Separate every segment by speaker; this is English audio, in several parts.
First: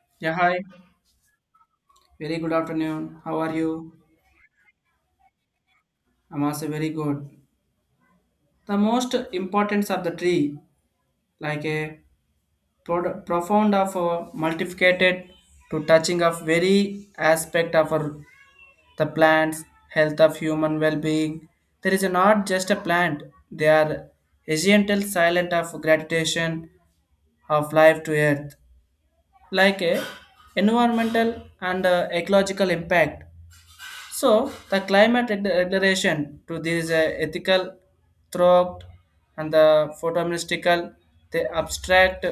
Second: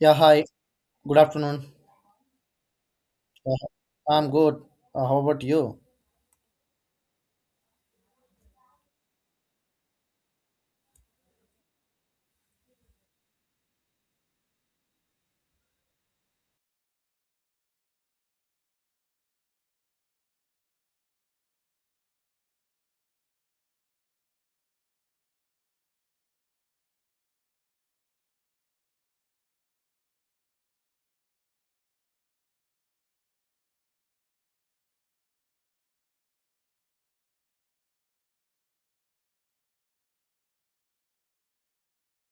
Speaker 1: Yeah,
Speaker 2: Yeah,
Speaker 1: hi.
Speaker 2: hi.
Speaker 1: Good afternoon.
Speaker 2: Very good afternoon. How are
Speaker 1: Uh,
Speaker 2: you?
Speaker 1: I'm good. How about you?
Speaker 2: I'm also very good. The most importance of the tree, like a profound of a multiplicated to touching of very aspect of our, the plants, health of human well-being. There is not just a plant. They are essential silent of gravitation of life to earth like a environmental and ecological impact. So the climate regulation to these ethical throat and the photoministical, they abstract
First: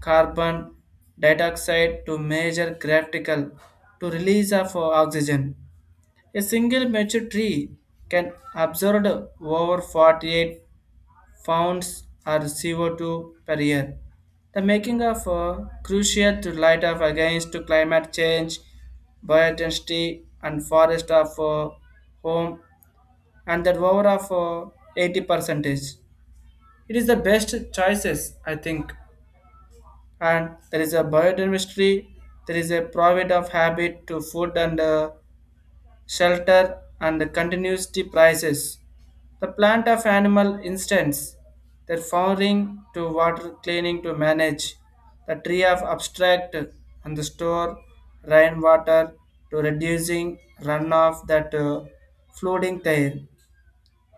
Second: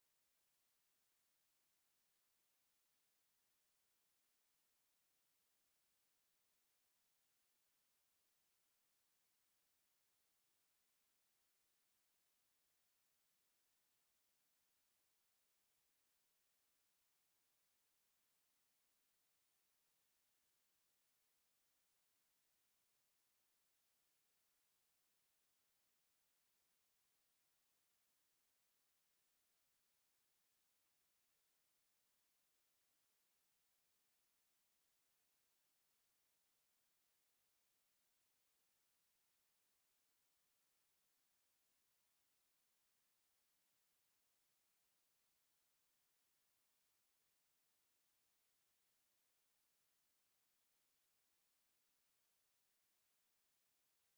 Speaker 2: carbon dioxide to major graphical to release of oxygen. A single mature tree can absorb over 48 founds or CO2 per year. The making of crucial to light up against to climate change, biodiversity and forest of home and that over of uh, 80 percentage. It is the best choices, I think. And there is a biodiversity, there is a private of habit to food and shelter, and the continuity prices. The plant of animal instance, their flowering to water cleaning to manage, the tree of abstract and the store rainwater to reducing runoff that flooding there.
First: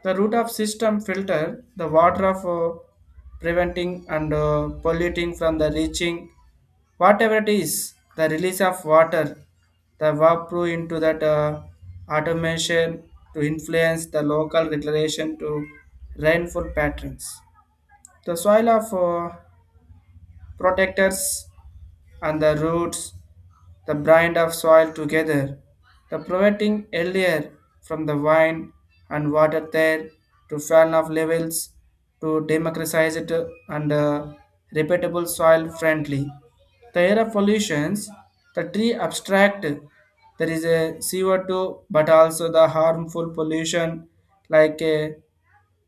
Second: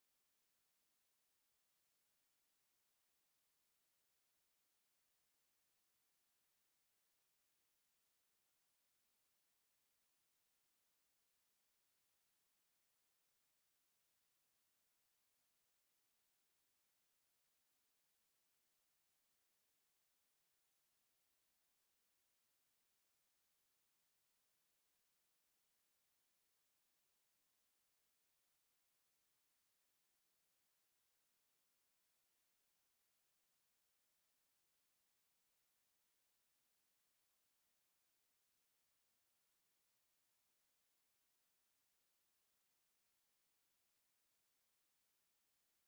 Speaker 2: The root of system filter the water of preventing and polluting from the reaching whatever it is the release of water the vapor into that automation to influence the local regulation to rainfall patterns, the soil of protectors and the roots, the brine of soil together, the promoting earlier from the wine and water there to fan of levels to democratize it and repeatable soil friendly. The air of pollutions, the tree abstract, there is a CO2 but also the harmful pollution like a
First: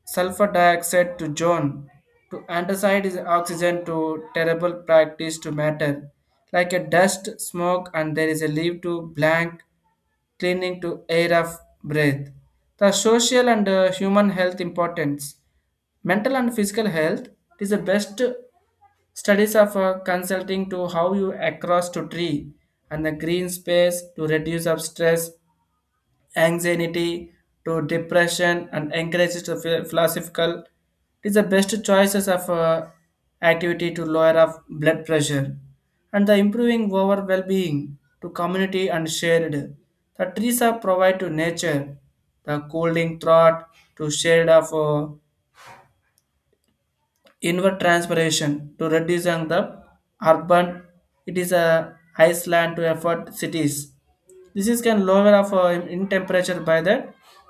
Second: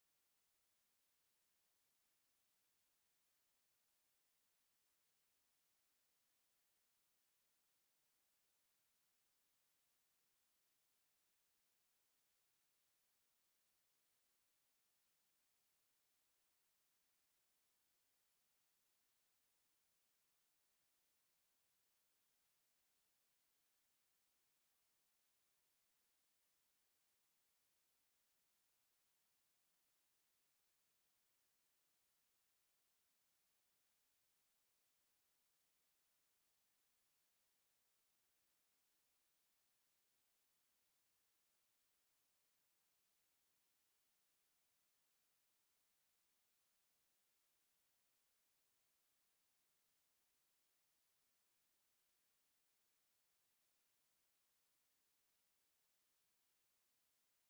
Speaker 2: sulfur dioxide to John, to antacid is oxygen to terrible practice to matter, like a dust, smoke, and there is a leave to blank, cleaning to air of breath. The social and human health importance, mental and physical health is the best studies of consulting to how you across to tree and the green space to reduce of stress, anxiety to depression and encourages to philosophical. It is the best choices of activity to lower of blood pressure and the improving over well-being to community and shared. The trees are provide to nature the cooling thought to shade of inward transpiration to reducing the urban, it is a iceland to effort cities, this is can lower of in temperature by the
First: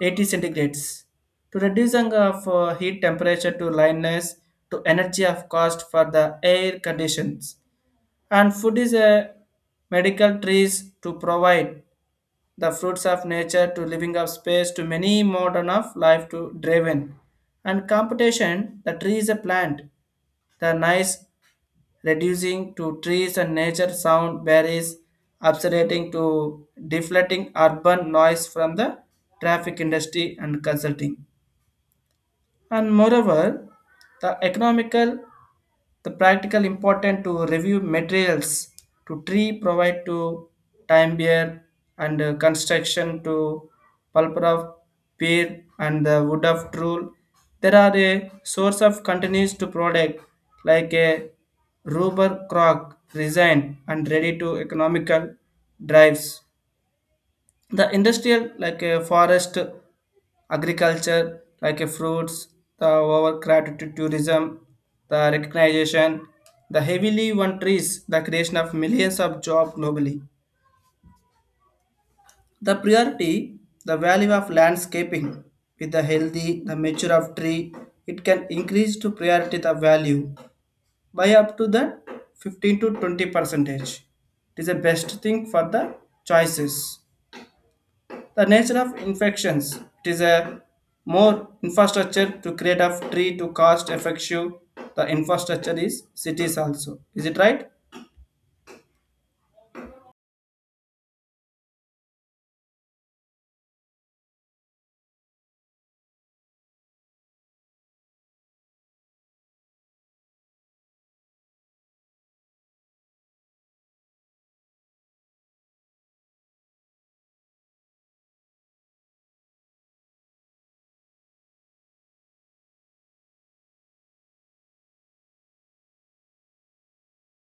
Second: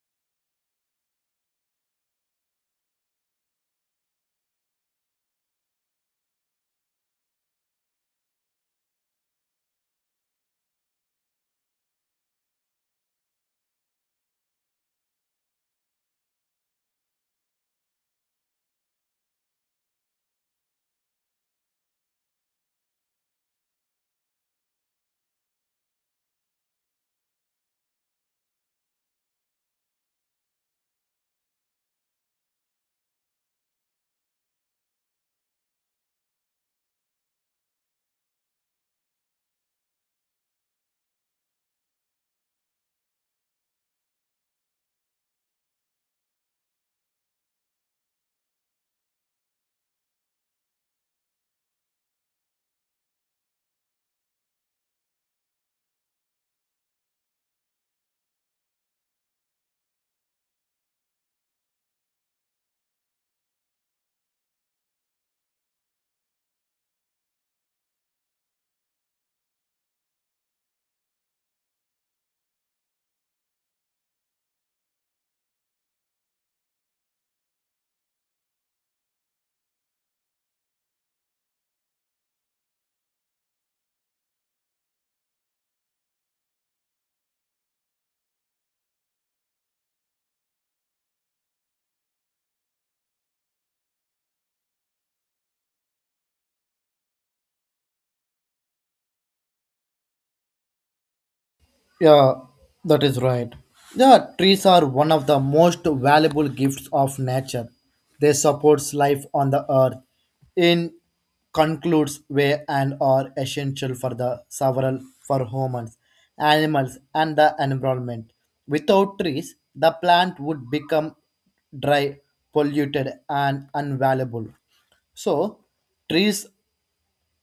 Speaker 2: 80 centigrades to reducing of heat temperature to lineness to energy of cost for the air conditions, and food is a medical trees to provide the fruits of nature to living of space to many modern of life to driven and computation. The tree is a plant, the nice reducing to trees and nature sound barriers obsolating to deflating urban noise from the traffic industry and consulting. And moreover, the economical, the practical important to review materials to tree provide to time bear and construction to pulper of pear and the wood of true. There are a source of continuous to product like a rubber crock resin, and ready to economical drives the industrial like a forest, agriculture like a fruits, the overcrowded to tourism, the recognition, the heavily one trees, the creation of millions of jobs globally, the priority, the value of landscaping with the healthy the mature of tree, it can increase to priority the value by up to the 15 to 20 percentage. It is the best thing for the choices. The nature of infections, it is a more infrastructure to create a tree to cost effective the infrastructure is cities also. Is it right?
Speaker 1: Yeah, that is right. Yeah, trees are one of the most valuable gifts of nature. They supports life on the earth in concludes way and are essential for the several for humans, animals and the environment. Without trees, the plant would become dry, polluted and unvaluable. So, trees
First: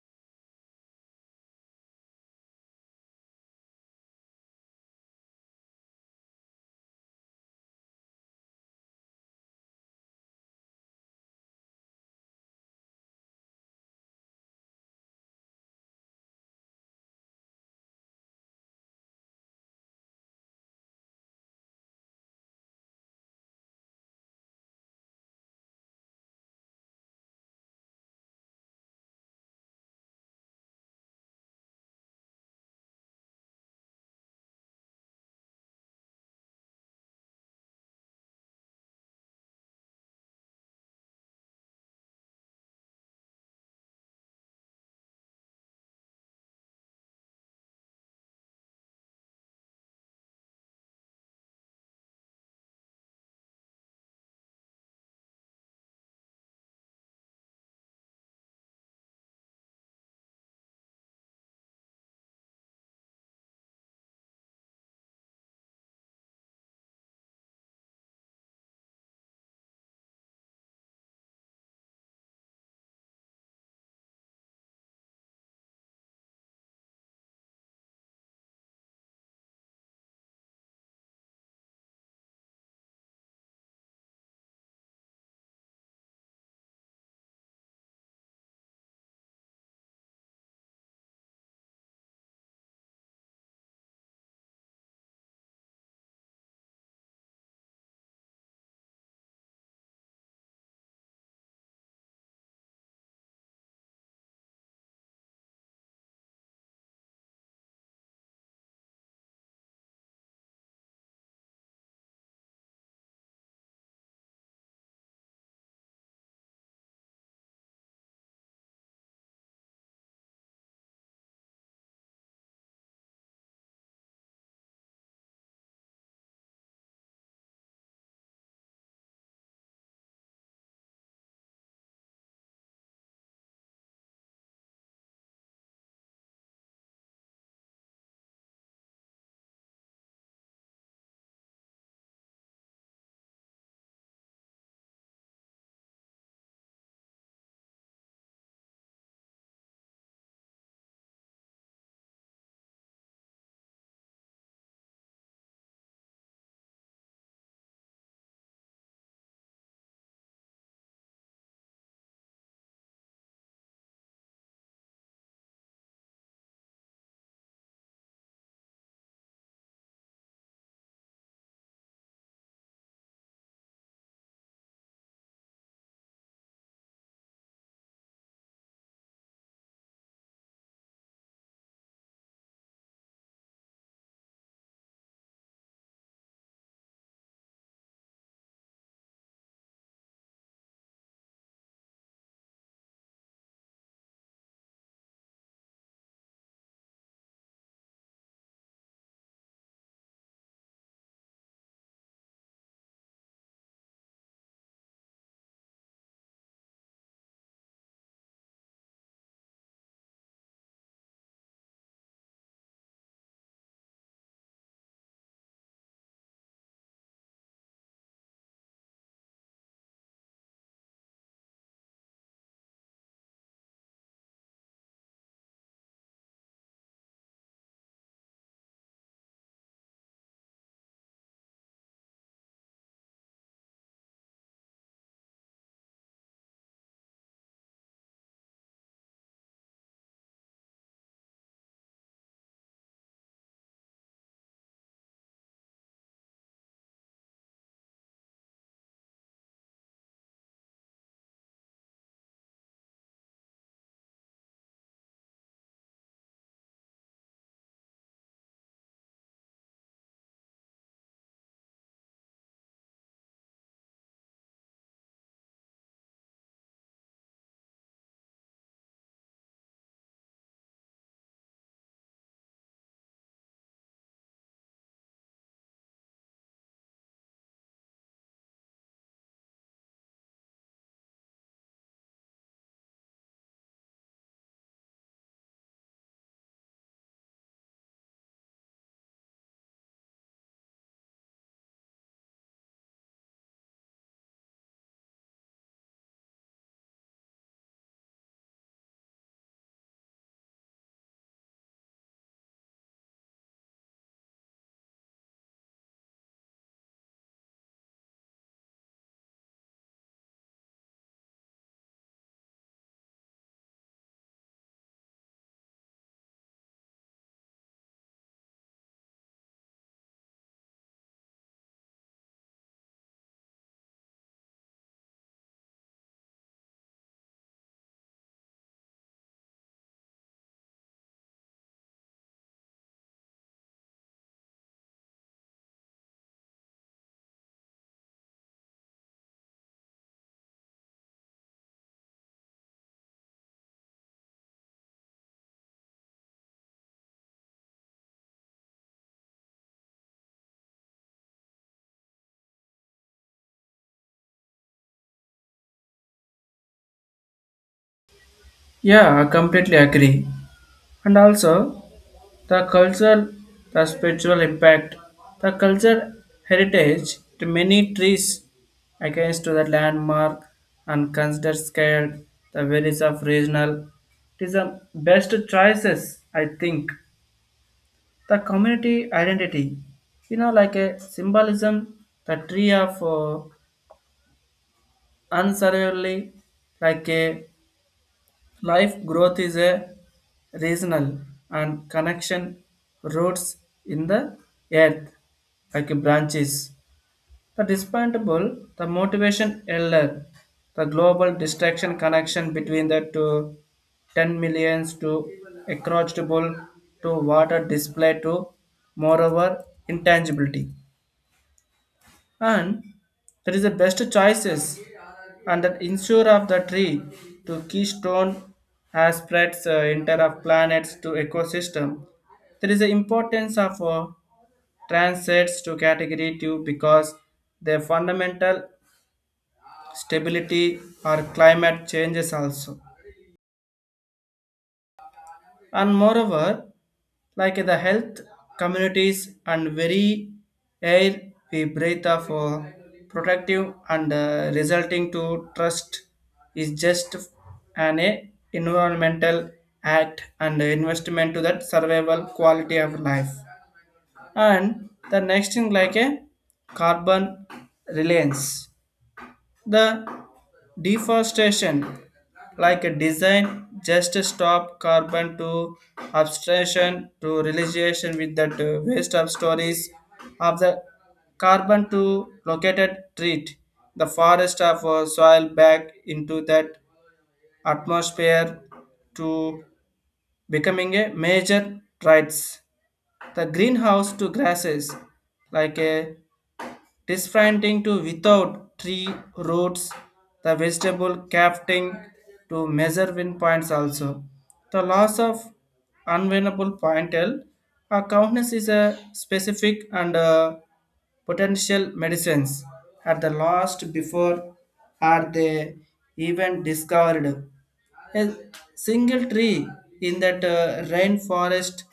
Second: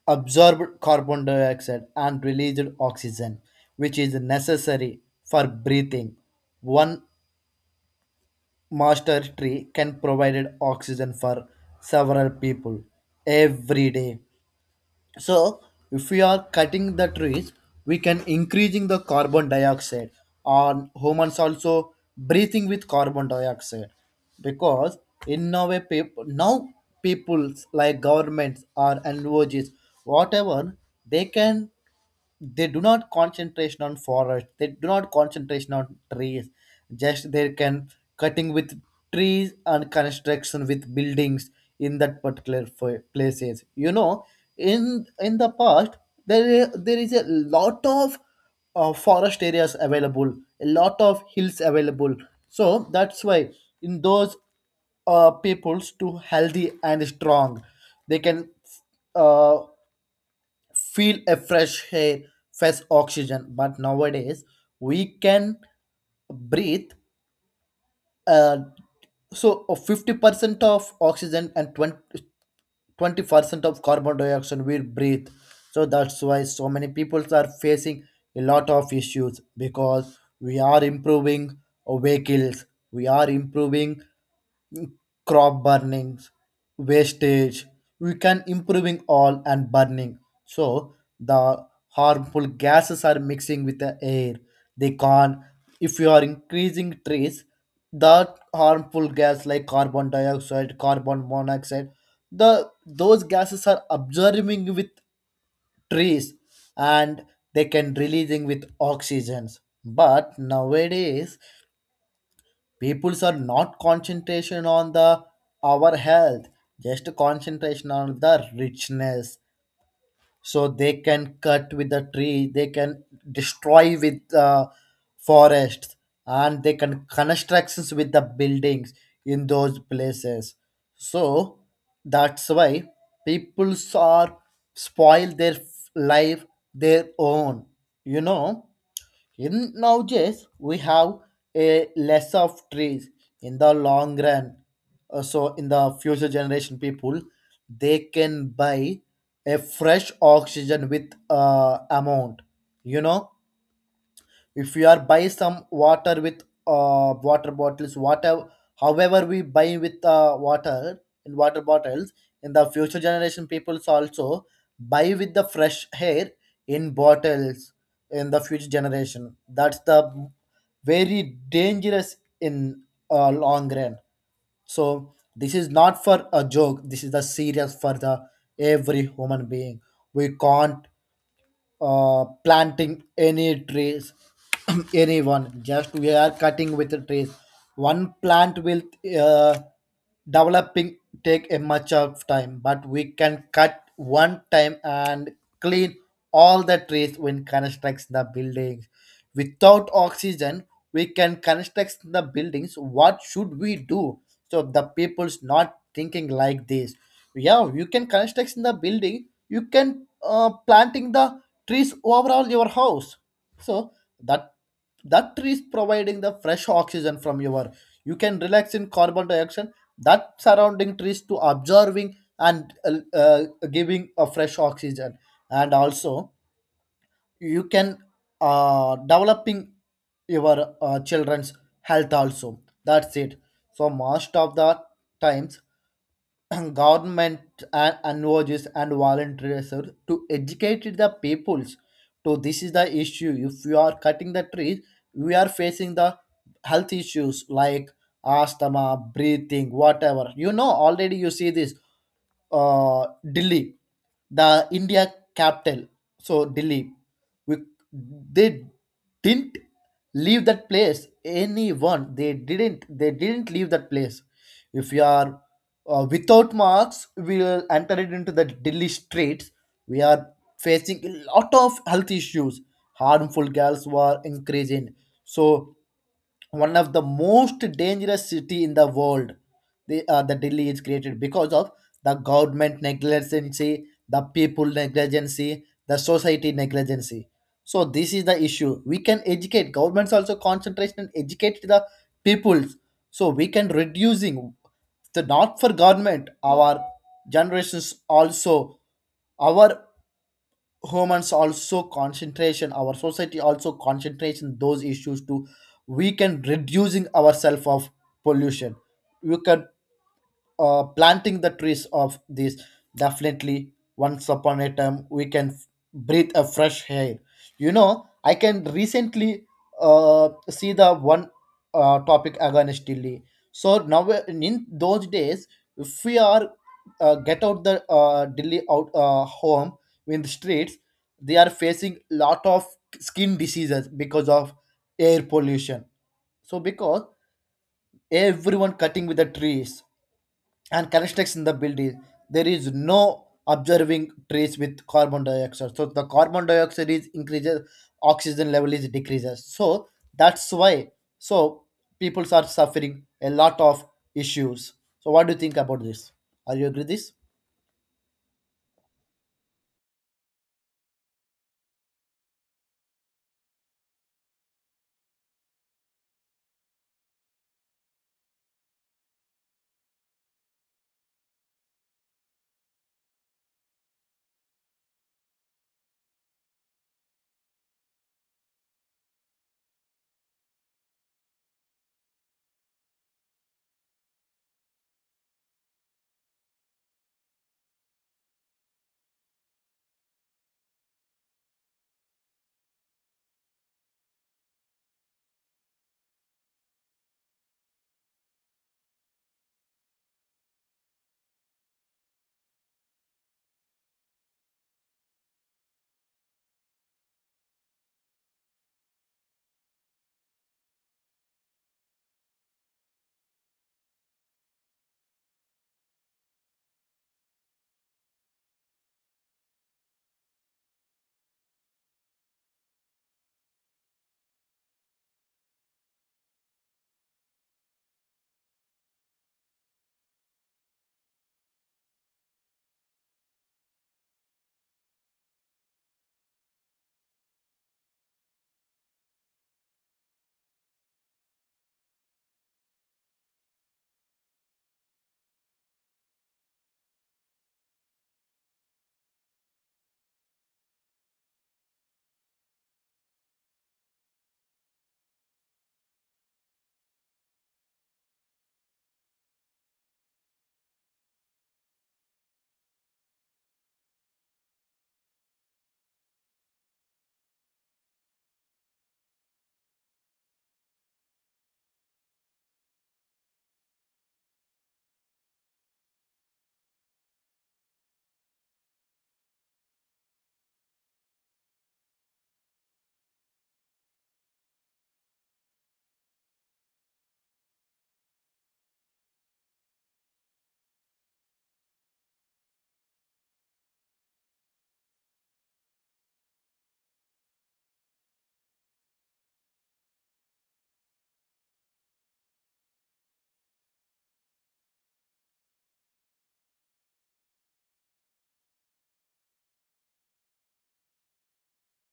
Speaker 1: absorbed carbon dioxide and released oxygen, which is necessary for breathing. One master tree can provide oxygen for several people every day. So if we are cutting the trees, we can increasing the carbon dioxide, and humans also breathing with carbon dioxide because in now a people now people like governments or NGOs whatever, they can, they do not concentration on forest, they do not concentration on trees, just they can cutting with trees and construction with buildings in that particular places. In the past, there is a lot of forest areas available, a lot of hills available. So that's why in those peoples to healthy and strong, they can uh, feel a fresh air, fresh oxygen. But nowadays, we can breathe uh, so 50% of oxygen and twenty percent of carbon dioxide we breathe. So that's why so many people are facing a lot of issues because we are improving vehicles, we are improving mm, crop burnings, wastage, we can improving all and burning. So the harmful gases are mixing with the air, they can't. If you are increasing trees, that harmful gas like carbon dioxide, carbon monoxide, the those gases are absorbing with trees, and they can releasing with oxygens. But nowadays peoples are not concentration on the our health, just concentration on the richness. So they can cut with the tree, they can destroy with the forest, and they can constructions with the buildings in those places. So that's why people are spoil their life, their own you know in nowadays, we have a less of trees in the long run. So in the future generation people, they can buy a fresh oxygen with amount. You know, if we are buy some water with water bottles whatever, however we buy with water in water bottles, in the future generation peoples also buy with the fresh air in bottles in the future generation. That's the very dangerous in long run. So this is not for a joke. This is the serious for the every human being. We can't planting any trees anyone, just we are cutting with the trees. One plant will uh, developing, take a much of time, but we can cut one time and clean all the trees when constructs the buildings. Without oxygen, we can construct the buildings, what should we do? So the people's not thinking like this. Yeah, you can construct in the building, you can planting the trees overall your house. So that that trees providing the fresh oxygen from your, you can relax in carbon dioxide, that surrounding trees to observing and giving a fresh oxygen. And also, you can developing your children's health also. That's it. So most of the times government and NGOs and volunteers are to educate the peoples. So this is the issue. If you are cutting the trees, we are facing the health issues like asthma, breathing, whatever. You know, already you see this Delhi, the India capital. So Delhi, we, they didn't leave that place. Anyone, they didn't leave that place. If you are without masks will enter it into the Delhi streets. We are facing a lot of health issues. Harmful gas were increasing. So one of the most dangerous city in the world. The Delhi is created because of the government negligency, the people negligency, the society negligency. So this is the issue. We can educate governments also concentration and educate the peoples. So we can reducing the not for government our generations also, our humans also concentration our society also concentration those issues, to we can reducing ourselves of pollution. You can planting the trees of this, definitely. Once upon a time, we can breathe a fresh air, you know. I can recently see the one topic again still. So now in those days, if we are get out the Delhi out home in the streets, they are facing lot of skin diseases because of air pollution. So because everyone cutting with the trees and constraints in the build is, there is no observing trees with carbon dioxide. So the carbon dioxide is increases, oxygen level is decreases. So that's why so people are suffering a lot of issues. So what do you think about this? Are you agree this?
Speaker 2: Yeah, I completely agree. And also, the cultural, the spiritual impact, the cultural heritage to many trees against to the landmark and consider scale the values of regional. It is the best choices, I think. The community identity, like a symbolism, the tree of unsurvivably like a life growth is a regional and connection, roots in the earth like branches, the disappointable, the motivation elder, the global distraction connection between the two, ten millions to accountable to water display to moreover intangibility. And that is the best choices, and that ensure of the tree to keystone has spreads inter of planets to ecosystem. There is the importance of transits to category 2 because their fundamental stability or climate changes also. And moreover, like the health communities and very air we breathe of protective and resulting to trust is just an environmental act and investment to that survival quality of life. And the next thing, like a carbon reliance, the deforestation, like a design, just to stop carbon to abstraction to realization with that waste of stories of the carbon to located treat the forest of soil back into that atmosphere to becoming a major rights. The greenhouse to grasses, like a Disfranting to without tree roots, the vegetable crafting to measure win points also. The loss of unwinnable pointel, a countness is a specific and potential medicines at the last before are they even discovered. A single tree in that rainforest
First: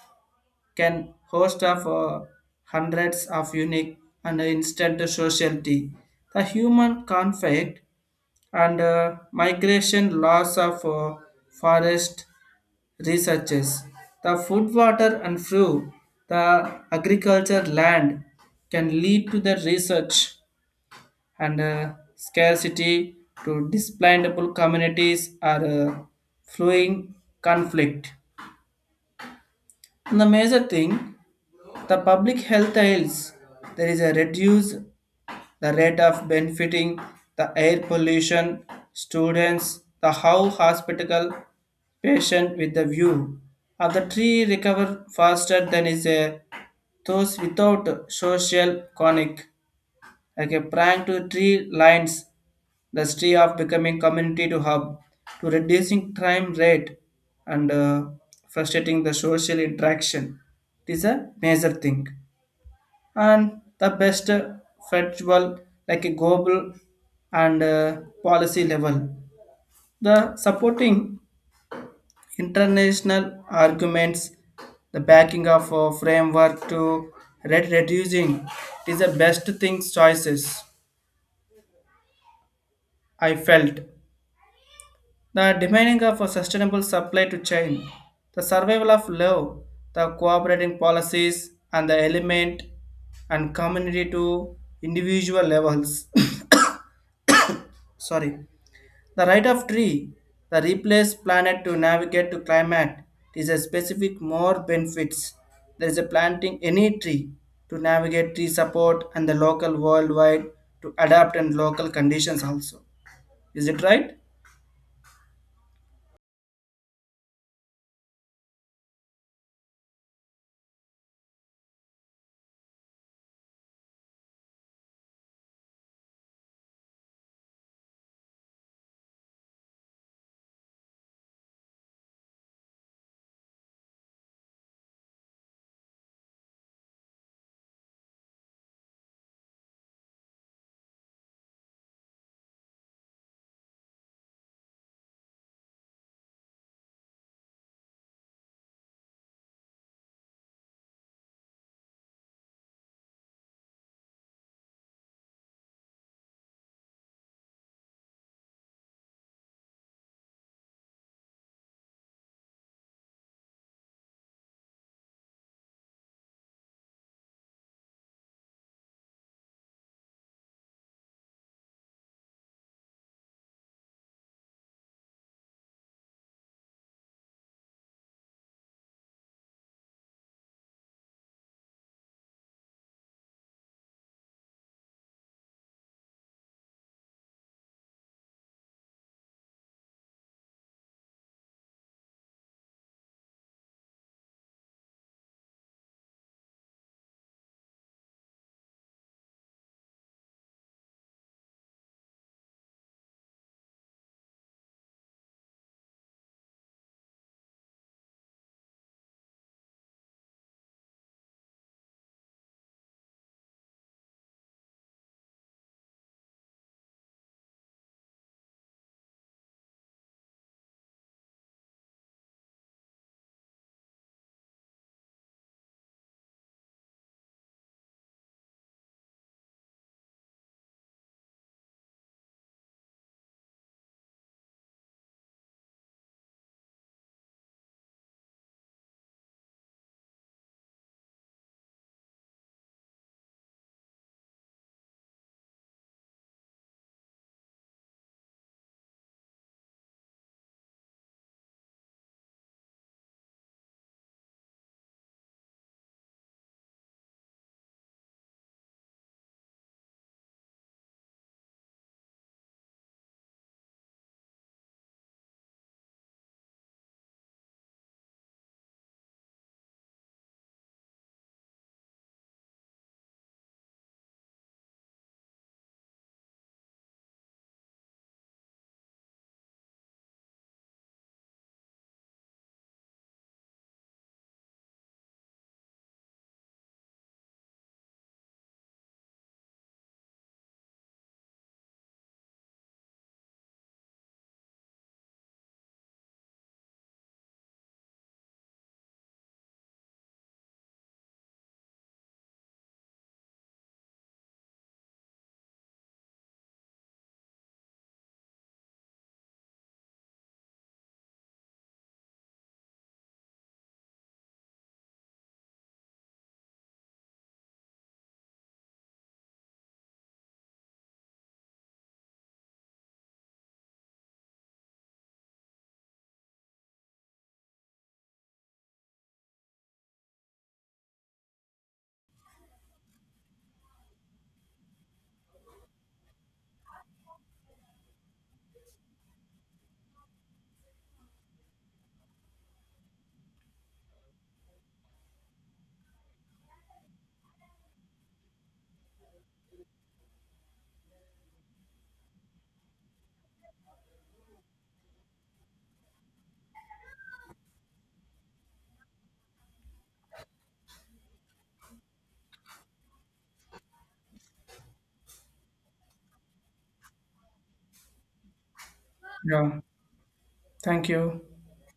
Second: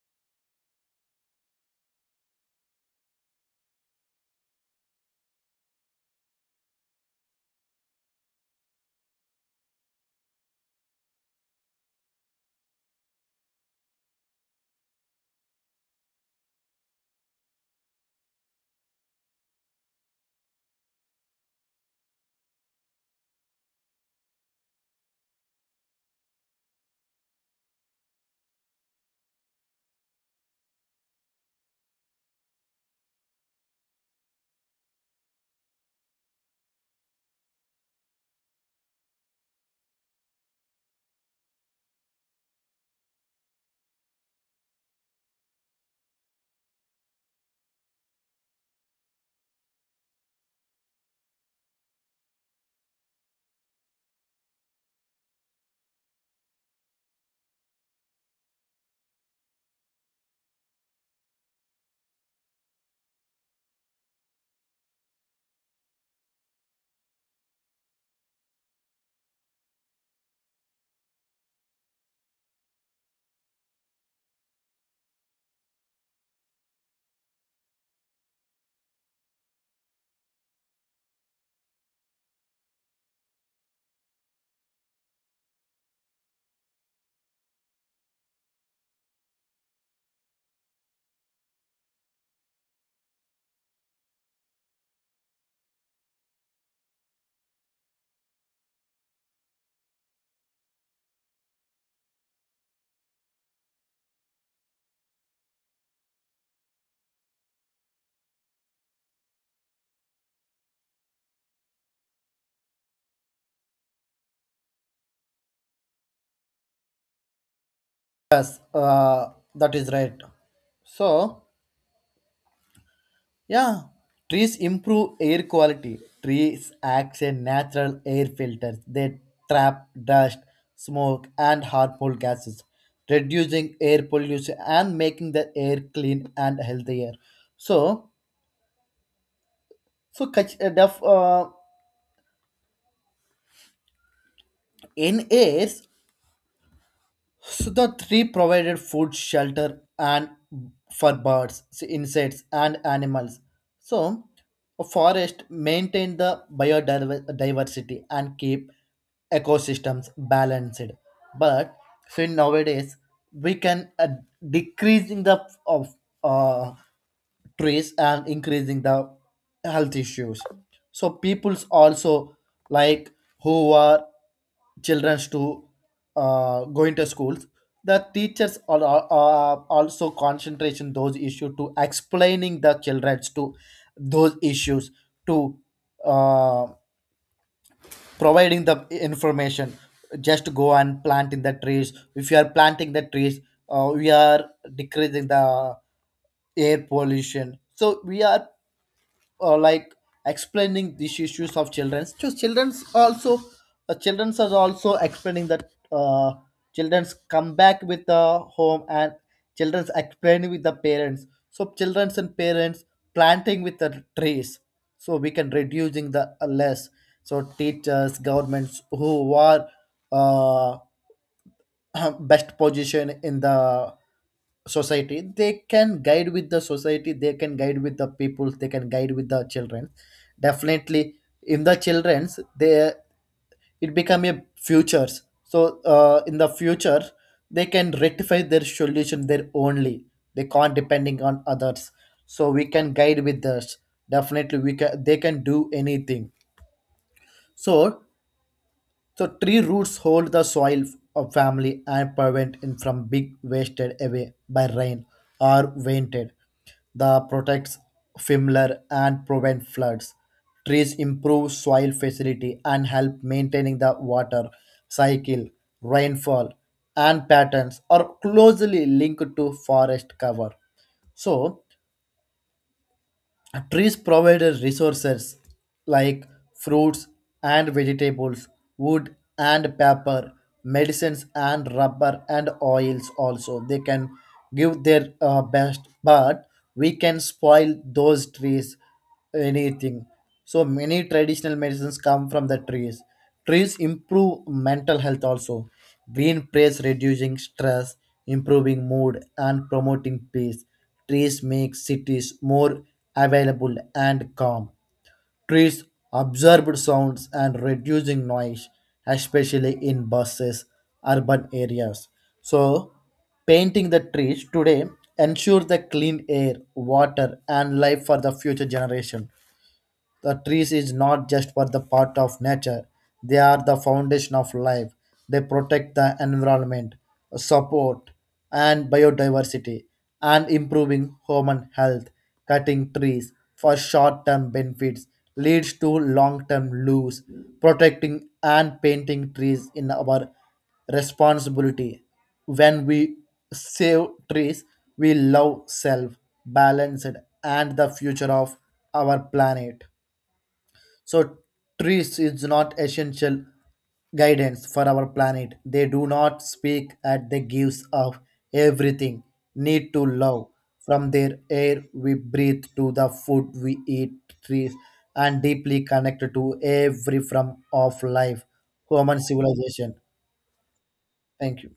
Speaker 2: can host of hundreds of unique and instant social. The human conflict and migration loss of forest researches, the food, water, and fuel, the agriculture land can lead to the research and scarcity to displantable communities are flowing conflict. And the major thing, the public health ails. There is a reduce the rate of benefiting the air pollution, students, the how hospital patient with the view of the tree recover faster than is a those without social conic, like a prank to tree lines, the tree of becoming community to hub to reducing crime rate and frustrating the social interaction. It is a major thing, and the best federal like a global and policy level. The supporting international arguments, the backing of a framework to reducing is the best things choices I felt. The demanding of a sustainable supply to chain, the survival of love, the cooperating policies and the element and community to individual levels. Sorry. The right of tree, the replace planet to navigate to climate, it is a specific more benefits. There is a planting any tree to navigate tree support and the local worldwide to adapt and local conditions also. Is it right?
Speaker 1: Yes, that is right. So yeah, trees improve air quality. Trees act as natural air filters. They trap dust, smoke, and harmful gases, reducing air pollution and making the air clean and healthier. So, catch the, in air. So the tree provided food, shelter, and for birds, so insects, and animals. So a forest maintained the biodiversity and keep ecosystems balanced. But so nowadays we can decreasing the of uh, trees and increasing the health issues. So people's also, like, who are children's to going to schools, the teachers are also concentration those issues to explaining the childrens to those issues, to uh, providing the information, just go and plant in the trees. If you are planting the trees, we are decreasing the air pollution. So we are like explaining these issues of children. So children's also children's are also explaining that children's come back with the home, and children's explaining with the parents. So children's and parents planting with the trees. So we can reducing the less. So teachers, governments who are uh, best position in the society, they can guide with the society, they can guide with the people, they can guide with the children, definitely. In the children's, they, it become a futures. So in the future, they can rectify their solution their only, they can't depending on others. So we can guide with this. Definitely we can, they can do anything. So tree roots hold the soil of family and prevent it from being wasted away by rain or vented. The protects fimler and prevent floods. Trees improve soil facility and help maintaining the water cycle, rainfall, and patterns are closely linked to forest cover. So trees provide us resources like fruits and vegetables, wood and paper, medicines and rubber and oils also. They can give their best, but we can spoil those trees anything. So many traditional medicines come from the trees. Trees improve mental health also. Green praise reducing stress, improving mood and promoting peace. Trees make cities more available and calm. Trees absorb sounds and reducing noise, especially in buses, urban areas. So painting the trees today ensures the clean air, water and life for the future generation. The trees is not just for the part of nature; they are the foundation of life. They protect the environment, support and biodiversity, and improving human health. Cutting trees for short-term benefits leads to long-term loss. Protecting and painting trees in our responsibility. When we save trees, we love self, balanced, and the future of our planet. So, trees is not essential guidance for our planet. They do not speak at the gives of everything need to love. From their air we breathe to the food we eat, trees and deeply connected to every form of life, human
Speaker 2: Yeah.
Speaker 1: civilization.
Speaker 2: Thank you.
Speaker 1: Thank you.